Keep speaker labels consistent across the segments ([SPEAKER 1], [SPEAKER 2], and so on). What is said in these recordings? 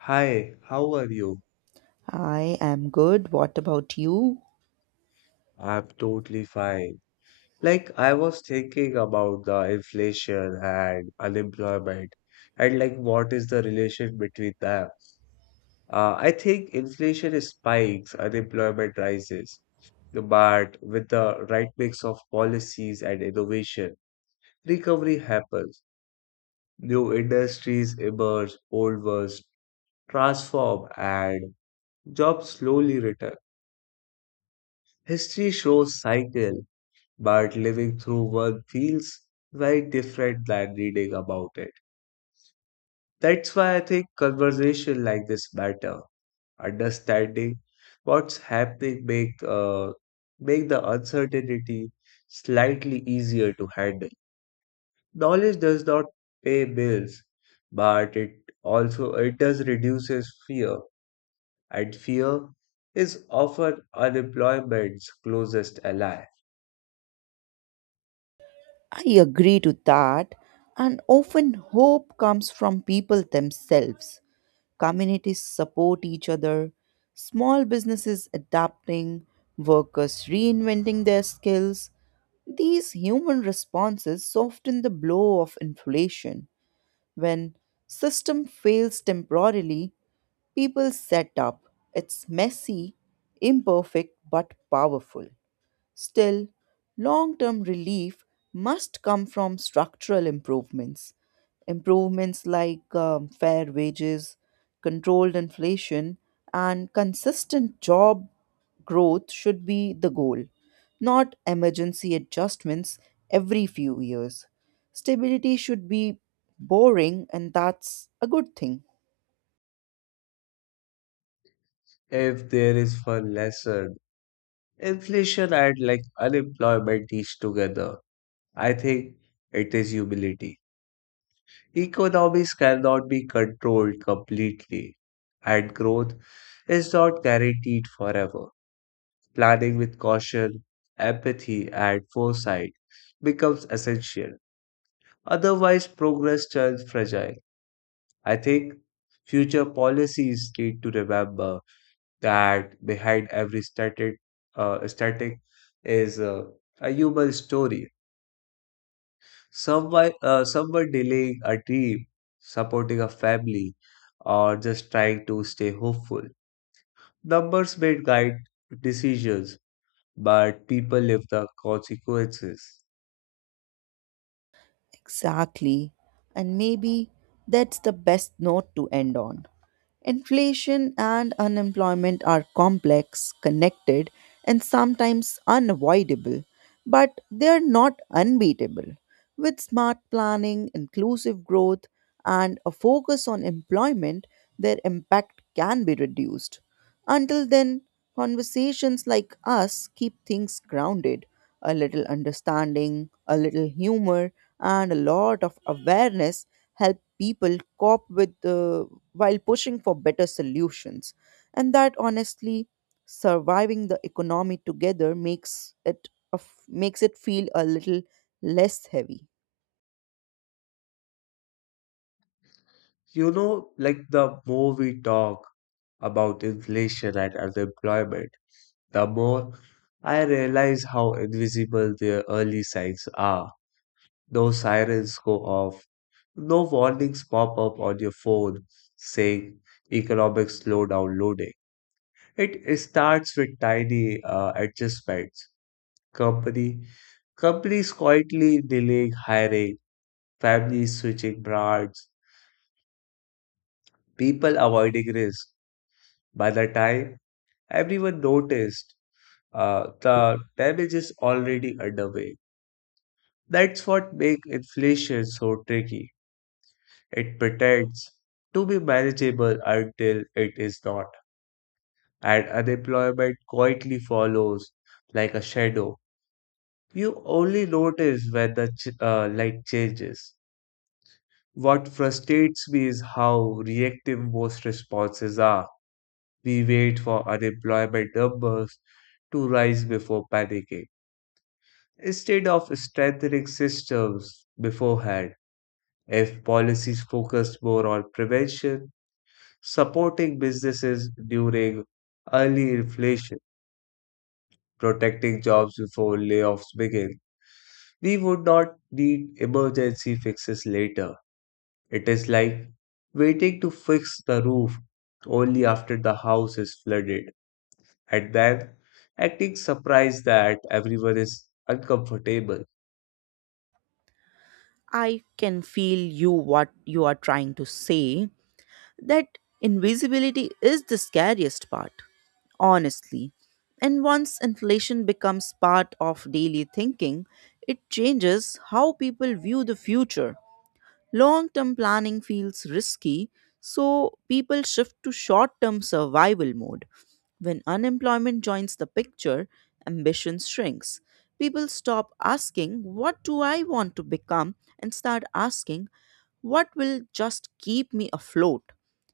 [SPEAKER 1] Hi, how are you?
[SPEAKER 2] I am good. What about you?
[SPEAKER 1] I'm totally fine. Like, I was thinking about the inflation and unemployment and like what is the relation between them. I think inflation spikes, unemployment rises, but with the right mix of policies and innovation, recovery happens. New industries emerge, old ones transform, and jobs slowly return. History shows cycle but living through one feels very different than reading about it. That's why I think conversation like this matter. Understanding what's happening make the uncertainty slightly easier to handle. Knowledge does not pay bills, but it also it does reduces fear, and fear is often unemployment's closest ally.
[SPEAKER 2] I agree to that. And often hope comes from people themselves. Communities support each other, small businesses adapting, workers reinventing their skills. These human responses soften the blow of inflation. When system fails temporarily, people set up. It's messy, imperfect, but powerful. Still, long term relief must come from structural improvements. Improvements like fair wages, controlled inflation, and consistent job growth should be the goal, not emergency adjustments every few years. Stability should be boring, and that's a good thing.
[SPEAKER 1] If there is one lesson inflation and like unemployment each together. I think it is humility. Economies cannot be controlled completely, and growth is not guaranteed forever. Planning with caution, empathy, and foresight becomes essential. Otherwise, progress turns fragile. I think future policies need to remember that behind every static is a human story. Some were delaying a dream, supporting a family, or just trying to stay hopeful. Numbers may guide decisions, but people live the consequences.
[SPEAKER 2] Exactly. And maybe that's the best note to end on. Inflation and unemployment are complex, connected, and sometimes unavoidable, but they're not unbeatable. With smart planning, inclusive growth, and a focus on employment, their impact can be reduced. Until then, conversations like us keep things grounded. A little understanding, a little humor, and a lot of awareness help people cope with while pushing for better solutions, and that honestly, surviving the economy together makes it of makes it feel a little less heavy.
[SPEAKER 1] Like the more we talk about inflation and unemployment, the more I realize how invisible their early signs are. No sirens go off, no warnings pop up on your phone saying economic slowdown loaded. It starts with tiny adjustments. Company companies quietly delaying hiring, families switching brands, people avoiding risk. By the time everyone noticed, the damage is already underway. That's what makes inflation so tricky. It pretends to be manageable until it is not, and unemployment quietly follows like a shadow. You only notice when the light changes. What frustrates me is how reactive most responses are. We wait for unemployment numbers to rise before panicking, instead of strengthening systems beforehand. If policies focused more on prevention, supporting businesses during early inflation, protecting jobs before layoffs begin, we would not need emergency fixes later. It is like waiting to fix the roof only after the house is flooded, and then acting surprised that everyone is uncomfortable.
[SPEAKER 2] I can feel you what you are trying to say. That invisibility is the scariest part, honestly. And once inflation becomes part of daily thinking, it changes how people view the future. Long term planning feels risky, so people shift to short term survival mode. When unemployment joins the picture, ambition shrinks. People stop asking, "What do I want to become?" and start asking, "What will just keep me afloat?"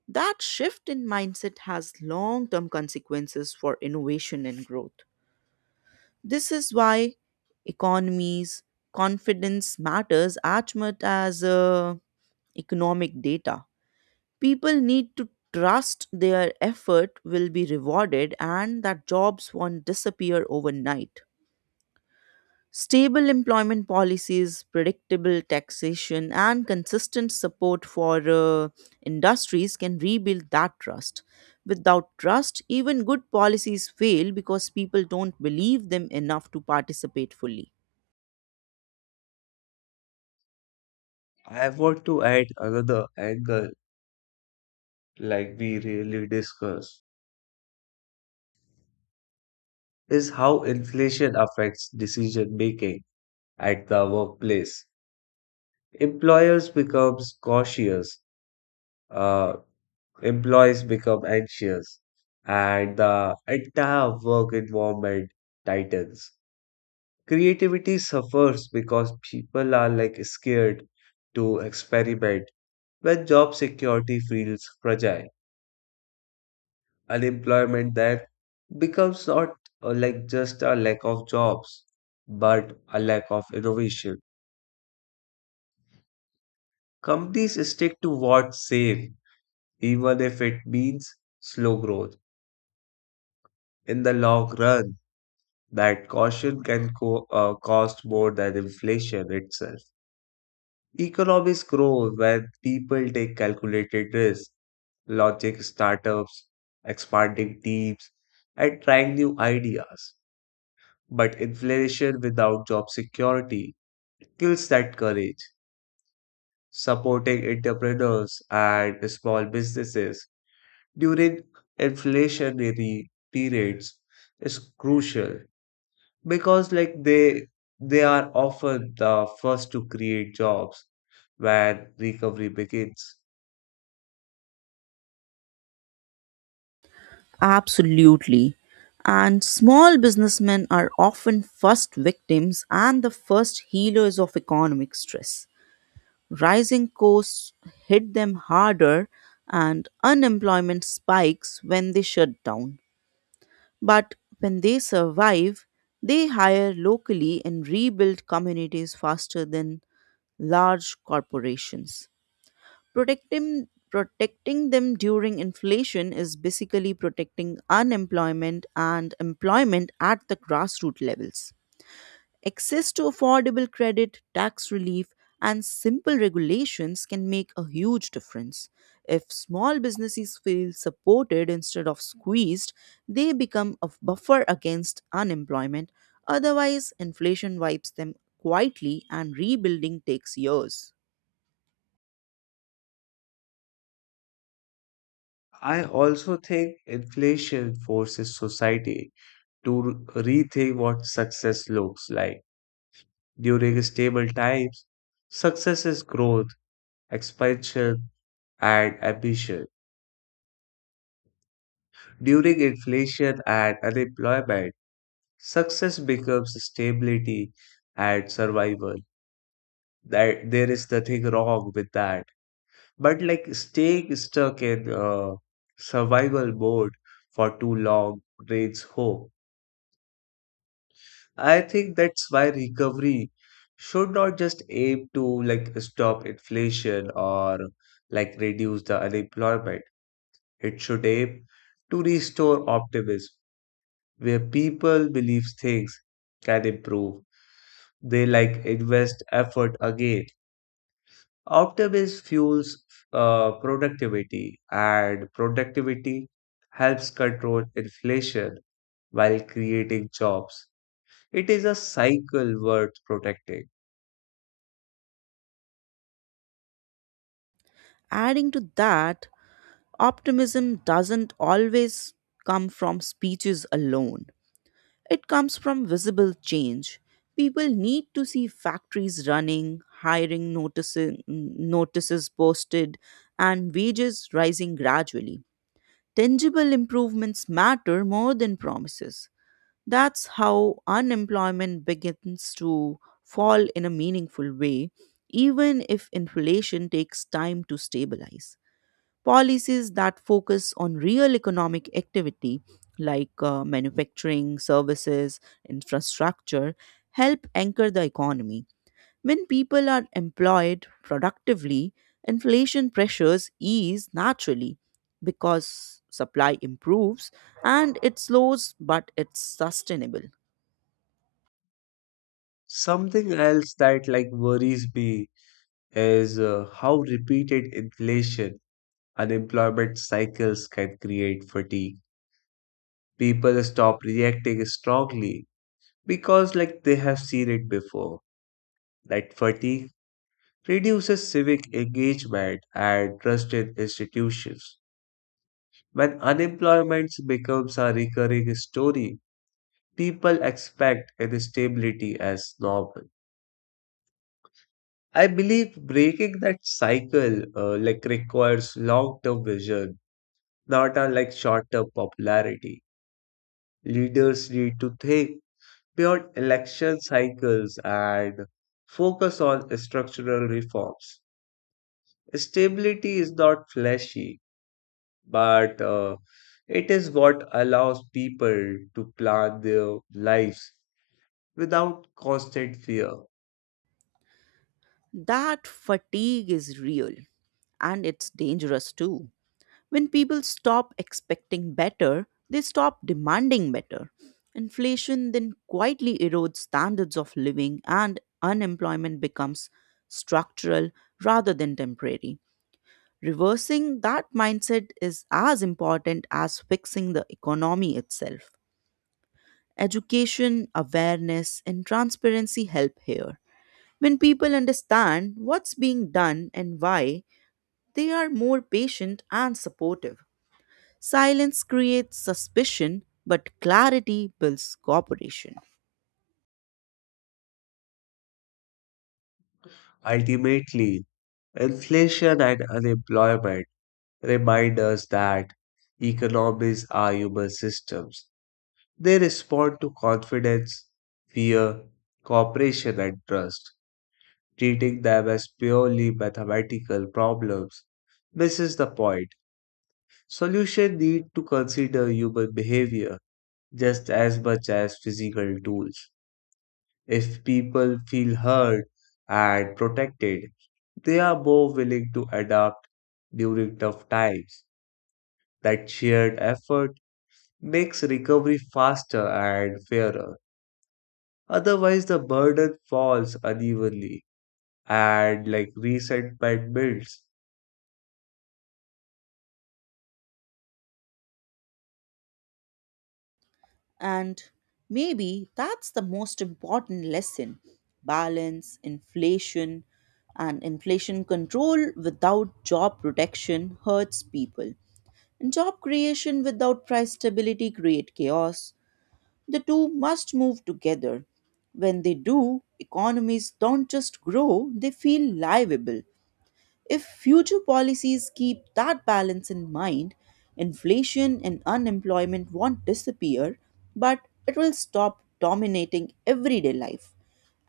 [SPEAKER 2] That shift in mindset has long term consequences for innovation and growth. This is why economies, confidence matters as much as economic data. People need to trust their effort will be rewarded and that jobs won't disappear overnight. Stable employment policies, predictable taxation, and consistent support for industries can rebuild that trust. Without trust, even good policies fail because people don't believe them enough to participate fully.
[SPEAKER 1] I want to add another angle, like we really discuss, is how inflation affects decision making at the workplace. Employers becomes cautious, uh, employees become anxious, and the entire work environment tightens. Creativity suffers because people are like scared to experiment when job security feels fragile. Unemployment then becomes not like just a lack of jobs but a lack of innovation. Companies stick to what's safe even if it means slow growth in the long run. That caution can cost more than inflation itself. Economies grow when people take calculated risks, logic startups, expanding teams, and trying new ideas. But inflation without job security kills that courage. Supporting entrepreneurs and small businesses during inflationary periods is crucial because like they are often the first to create jobs when recovery begins.
[SPEAKER 2] Absolutely. And small businessmen are often first victims and the first healers of economic stress. Rising costs hit them harder and unemployment spikes when they shut down. But when they survive, they hire locally and rebuild communities faster than large corporations. Protecting them during inflation is basically protecting unemployment and employment at the grassroots levels. Access to affordable credit, tax relief, and simple regulations can make a huge difference. If small businesses feel supported instead of squeezed, they become a buffer against unemployment. Otherwise, inflation wipes them quietly and rebuilding takes years.
[SPEAKER 1] I also think inflation forces society to rethink what success looks like. During stable times, success is growth, expansion, and ambition. During inflation and unemployment, success becomes stability and survival. That there is nothing wrong with that. But like staying stuck in survival mode for too long drains hope. I think that's why recovery should not just aim to like stop inflation or like reduce the unemployment. It should aim to restore optimism where people believe things can improve. They like invest effort again. Optimism fuels productivity and productivity helps control inflation while creating jobs. It is a cycle worth protecting.
[SPEAKER 2] Adding to that, optimism doesn't always come from speeches alone. It comes from visible change. People need to see factories running, hiring notices posted, and wages rising gradually. Tangible improvements matter more than promises. That's how unemployment begins to fall in a meaningful way, even if inflation takes time to stabilize. Policies that focus on real economic activity like manufacturing, services, infrastructure help anchor the economy. When people are employed productively, inflation pressures ease naturally because supply improves and it slows but it's sustainable.
[SPEAKER 1] Something else that like worries me is how repeated inflation, unemployment cycles can create fatigue. People stop reacting strongly because like they have seen it before. That fatigue reduces civic engagement and trust in institutions. When unemployment becomes a recurring story, people expect instability as normal. I believe breaking that cycle like requires long-term vision, not unlike short-term popularity. Leaders need to think beyond election cycles and focus on structural reforms. Stability is not flashy, but it is what allows people to plan their lives without constant fear.
[SPEAKER 2] That fatigue is real, and it's dangerous too. When people stop expecting better, they stop demanding better. Inflation then quietly erodes standards of living, and unemployment becomes structural rather than temporary. Reversing that mindset is as important as fixing the economy itself. Education, awareness, and transparency help here. When people understand what's being done and why, they are more patient and supportive. Silence creates suspicion, but clarity builds cooperation.
[SPEAKER 1] Ultimately, inflation and unemployment remind us that economies are human systems. They respond to confidence, fear, cooperation, and trust. Treating them as purely mathematical problems misses the point. Solutions need to consider human behavior just as much as physical tools. If people feel heard and protected, they are more willing to adapt during tough times. That shared effort makes recovery faster and fairer. Otherwise, the burden falls unevenly and like resentment builds.
[SPEAKER 2] And maybe that's the most important lesson: balance, inflation, and inflation control without job protection hurts people. Job creation without price stability create chaos. The two must move together. When they do, economies don't just grow, they feel livable. If future policies keep that balance in mind, inflation and unemployment won't disappear, but it will stop dominating everyday life.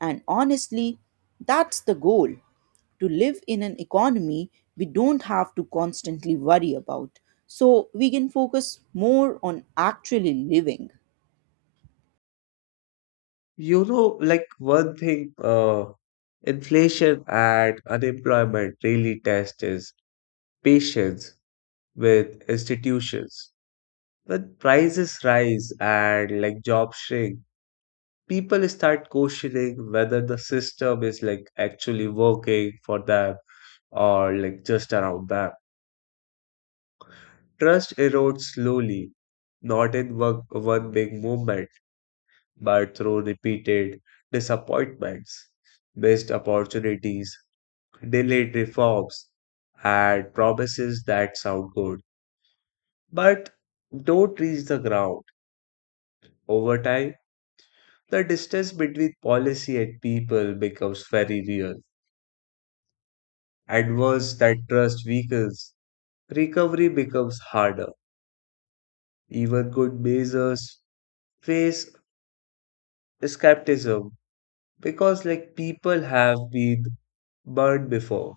[SPEAKER 2] And honestly, that's the goal, to live in an economy we don't have to constantly worry about. So we can focus more on actually living.
[SPEAKER 1] You know, like one thing, inflation and unemployment really test is patience with institutions. When prices rise and like jobs shrink, people start questioning whether the system is like actually working for them or like just around them. Trust erodes slowly, not in one big movement, but through repeated disappointments, missed opportunities, delayed reforms, and promises that sound good but don't reach the ground. Over time, the distance between policy and people becomes very real. And once that trust weakens, recovery becomes harder. Even good measures face skepticism because like people have been burned before.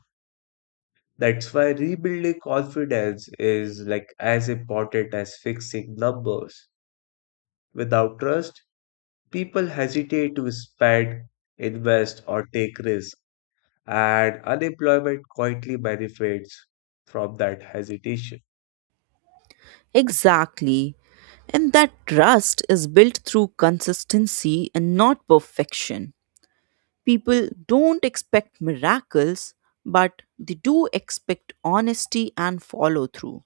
[SPEAKER 1] That's why rebuilding confidence is like as important as fixing numbers. Without trust, people hesitate to spend, invest, or take risks, and unemployment quietly benefits from that hesitation.
[SPEAKER 2] Exactly. And that trust is built through consistency and not perfection. People don't expect miracles, but they do expect honesty and follow through.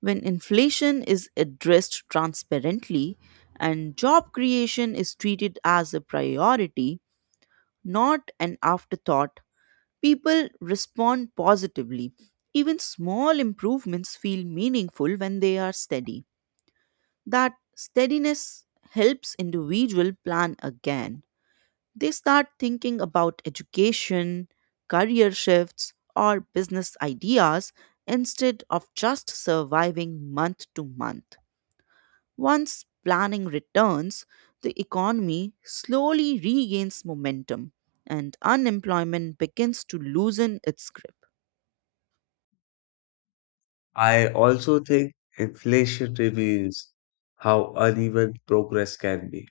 [SPEAKER 2] When inflation is addressed transparently and job creation is treated as a priority, not an afterthought, people respond positively. Even small improvements feel meaningful when they are steady. That steadiness helps individual plan again. They start thinking about education, career shifts, or business ideas instead of just surviving month to month. Once planning returns, the economy slowly regains momentum and unemployment begins to loosen its grip.
[SPEAKER 1] I also think inflation reveals how uneven progress can be.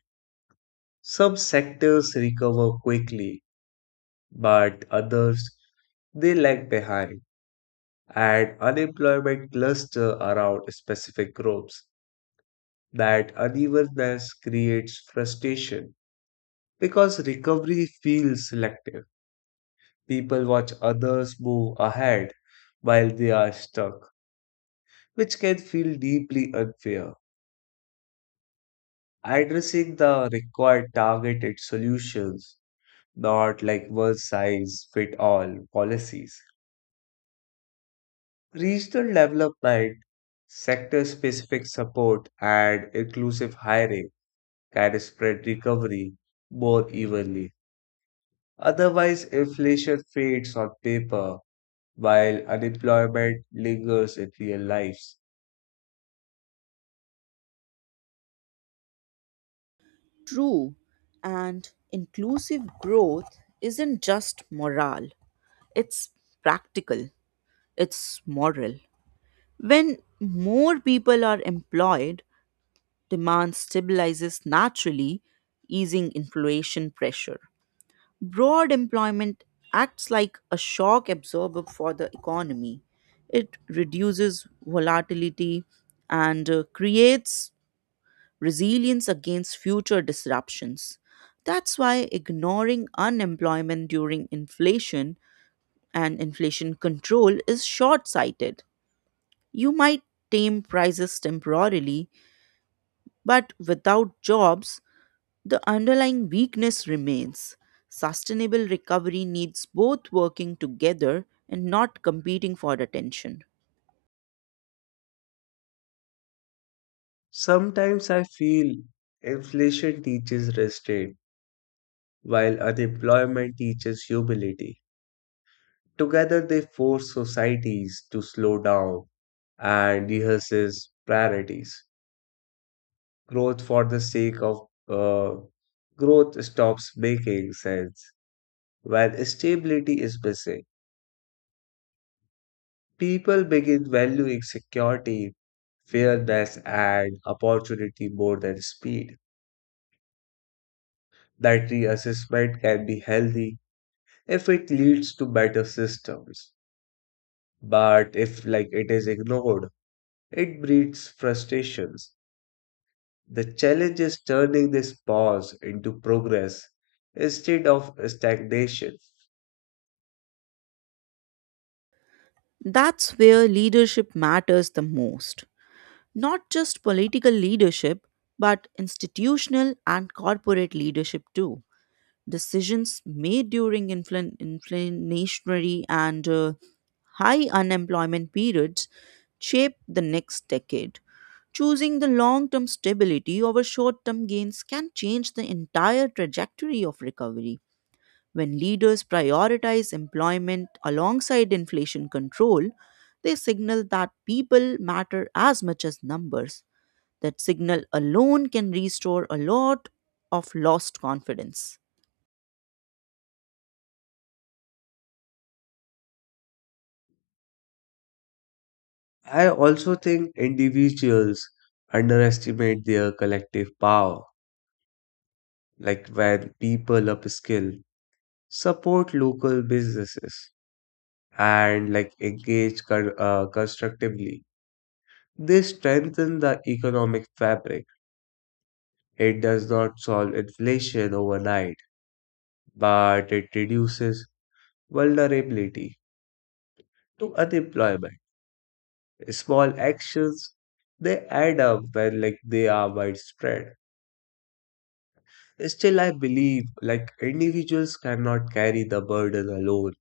[SPEAKER 1] Some sectors recover quickly, but others they lag behind, and unemployment cluster around specific groups. That unevenness creates frustration because recovery feels selective. People watch others move ahead while they are stuck, which can feel deeply unfair. Addressing the required targeted solutions, not like one size fit all policies. Regional development, sector specific support, and inclusive hiring can spread recovery more evenly. Otherwise, inflation fades on paper while unemployment lingers in real lives.
[SPEAKER 2] True, and inclusive growth isn't just moral, it's practical, it's moral. When more people are employed, demand stabilizes naturally, easing inflation pressure. Broad employment acts like a shock absorber for the economy. It reduces volatility and creates resilience against future disruptions. That's why ignoring unemployment during inflation and inflation control is short sighted. You might tame prices temporarily, but without jobs, the underlying weakness remains. Sustainable recovery needs both working together and not competing for attention.
[SPEAKER 1] Sometimes I feel inflation teaches restraint while unemployment teaches humility. Together, they force societies to slow down and rehearse priorities. Growth for the sake of uh, growth stops making sense when stability is missing. People begin valuing security, fairness, and opportunity more than speed. That reassessment can be healthy if it leads to better systems. But if like it is ignored, it breeds frustrations. The challenge is turning this pause into progress instead of stagnation.
[SPEAKER 2] That's where leadership matters the most. Not just political leadership, but institutional and corporate leadership too. Decisions made during inflationary and high unemployment periods shape the next decade. Choosing the long term stability over short term gains can change the entire trajectory of recovery. When leaders prioritize employment alongside inflation control, they signal that people matter as much as numbers. That signal alone can restore a lot of lost confidence.
[SPEAKER 1] I also think individuals underestimate their collective power, like when people upskill, support local businesses, and like engage constructively. They strengthen the economic fabric. It does not solve inflation overnight, but it reduces vulnerability to unemployment. Small actions they add up when like they are widespread. Still, I believe like individuals cannot carry the burden alone.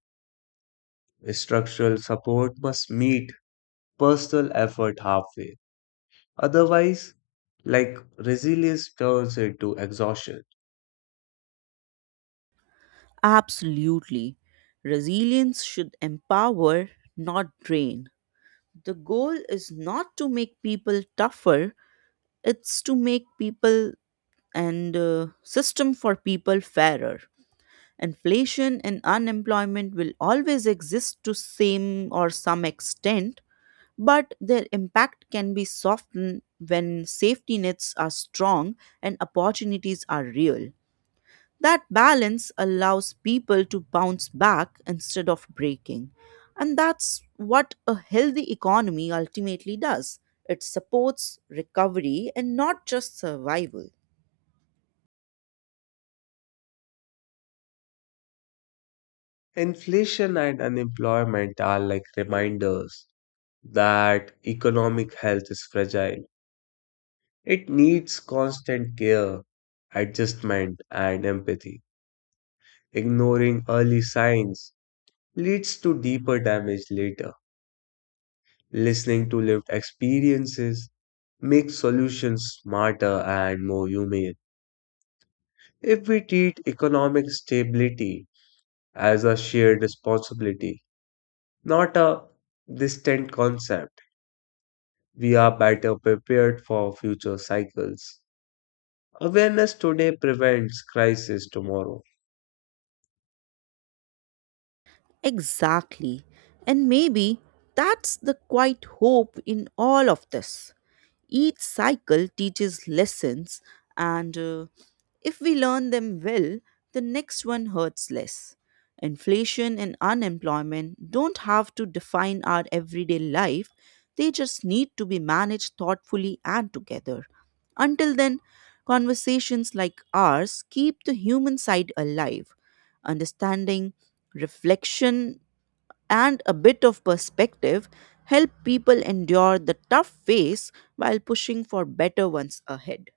[SPEAKER 1] Structural support must meet personal effort halfway. Otherwise, like resilience turns into exhaustion.
[SPEAKER 2] Absolutely. Resilience should empower, not drain. The goal is not to make people tougher, it's to make people and system for people fairer. Inflation and unemployment will always exist to same or some extent, but their impact can be softened when safety nets are strong and opportunities are real. That balance allows people to bounce back instead of breaking, and that's what a healthy economy ultimately does. It supports recovery and not just survival.
[SPEAKER 1] Inflation and unemployment are like reminders that economic health is fragile. It needs constant care, adjustment, and empathy. Ignoring early signs leads to deeper damage later. Listening to lived experiences makes solutions smarter and more humane. If we treat economic stability as a shared responsibility, not a distant concept, we are better prepared for future cycles. Awareness today prevents crisis tomorrow.
[SPEAKER 2] Exactly. And maybe that's the quiet hope in all of this. Each cycle teaches lessons, and if we learn them well, the next one hurts less. Inflation and unemployment don't have to define our everyday life, they just need to be managed thoughtfully and together. Until then, conversations like ours keep the human side alive. Understanding, reflection, and a bit of perspective help people endure the tough phase while pushing for better ones ahead.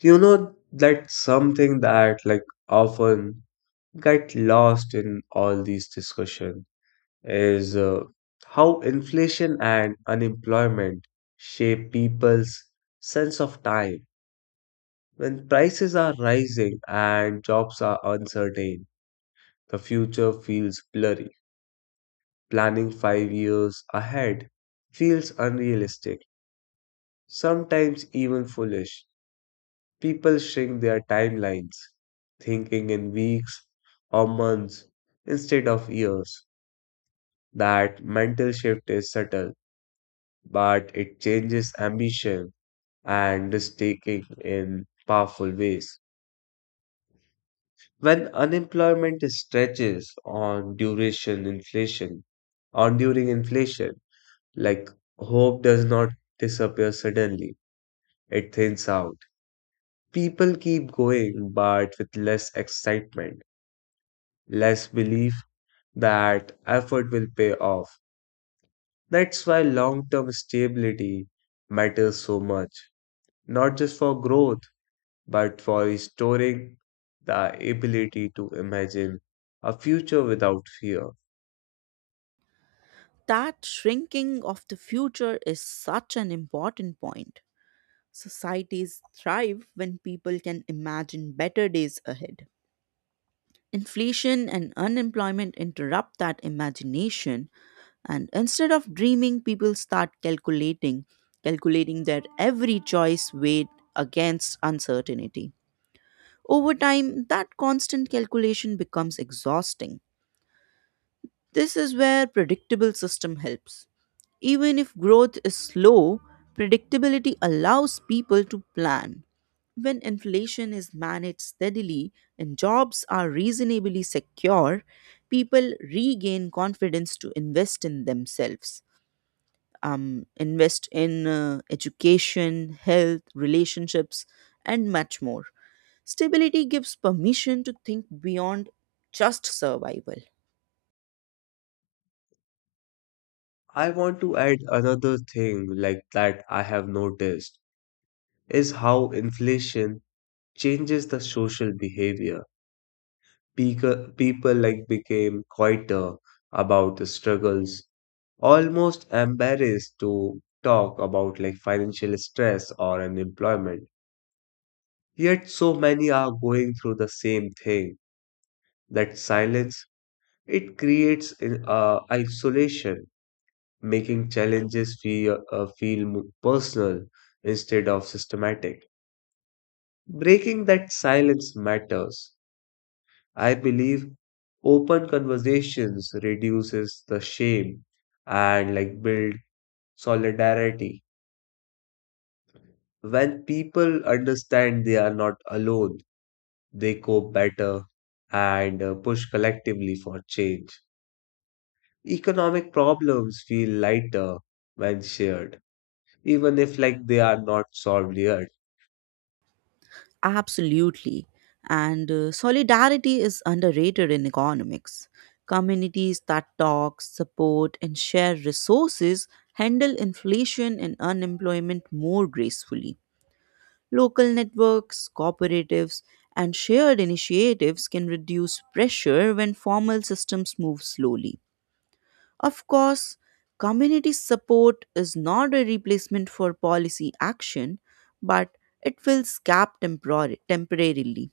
[SPEAKER 1] You know, that's something that like often get lost in all these discussions. Is how inflation and unemployment shape people's sense of time. When prices are rising and jobs are uncertain, the future feels blurry. Planning 5 years ahead feels unrealistic, sometimes even foolish. People shrink their timelines, thinking in weeks or months instead of years. That mental shift is subtle, but it changes ambition and mistaking in powerful ways. When unemployment stretches on duration inflation, on during inflation, like hope does not disappear suddenly, it thins out. People keep going, but with less excitement, less belief that effort will pay off. That's why long term stability matters so much, not just for growth, but for restoring the ability to imagine a future without fear.
[SPEAKER 2] That shrinking of the future is such an important point. Societies thrive when people can imagine better days ahead. Inflation and unemployment interrupt that imagination, and instead of dreaming, people start calculating their every choice weighed against uncertainty. Over time, that constant calculation becomes exhausting. This is where predictable system helps. Even if growth is slow, predictability allows people to plan. When inflation is managed steadily and jobs are reasonably secure, people regain confidence to invest in themselves. Invest in education, health, relationships, and much more. Stability gives permission to think beyond just survival.
[SPEAKER 1] I want to add another thing like that I have noticed is how inflation changes the social behavior. People like became quieter about the struggles, almost embarrassed to talk about like financial stress or unemployment. Yet so many are going through the same thing. That silence. It creates isolation, making challenges feel personal instead of systematic. Breaking that silence matters. I believe open conversations reduces the shame and like build solidarity. When people understand they are not alone, they cope better and push collectively for change. Economic problems feel lighter when shared, even if like they are not solved yet.
[SPEAKER 2] Absolutely. And solidarity is underrated in economics. Communities that talk, support, and share resources handle inflation and unemployment more gracefully. Local networks, cooperatives, and shared initiatives can reduce pressure when formal systems move slowly. Of course, community support is not a replacement for policy action, but it fills gap temporarily.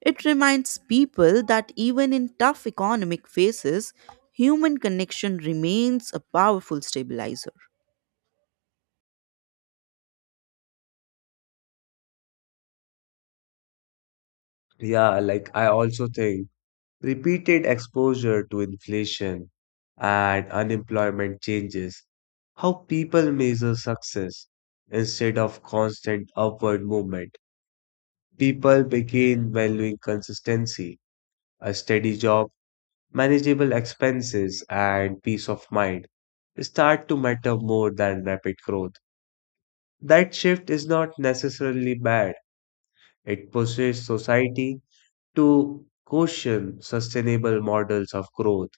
[SPEAKER 2] It reminds people that even in tough economic phases, human connection remains a powerful stabilizer.
[SPEAKER 1] Yeah, like I also think repeated exposure to inflation and unemployment changes how people measure success instead of constant upward movement. People begin valuing consistency, a steady job, manageable expenses, and peace of mind start to matter more than rapid growth. That shift is not necessarily bad. It pushes society to question sustainable models of growth,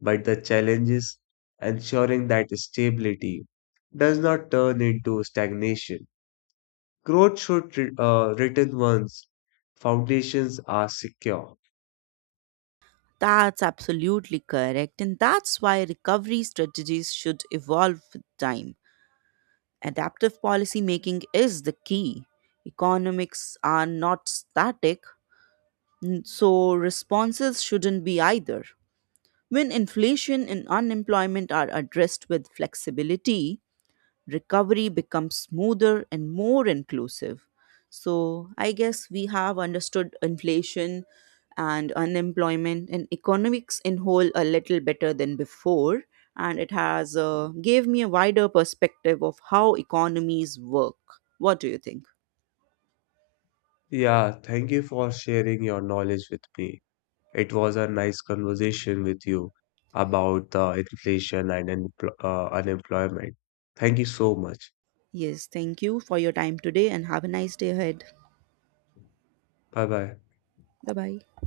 [SPEAKER 1] but the challenge is ensuring that stability does not turn into stagnation. Growth should return once foundations are secure.
[SPEAKER 2] That's absolutely correct, and that's why recovery strategies should evolve with time. Adaptive policy making is the key. Economics are not static, so responses shouldn't be either. When inflation and unemployment are addressed with flexibility, recovery becomes smoother and more inclusive. So I guess we have understood inflation and unemployment and economics in whole a little better than before and it has gave me a wider perspective of how economies work. What do you think?
[SPEAKER 1] Yeah, thank you for sharing your knowledge with me. It was a nice conversation with you about the inflation and unemployment. Thank you so much.
[SPEAKER 2] Yes, thank you for your time today and have a nice day ahead.
[SPEAKER 1] Bye bye.
[SPEAKER 2] Bye bye.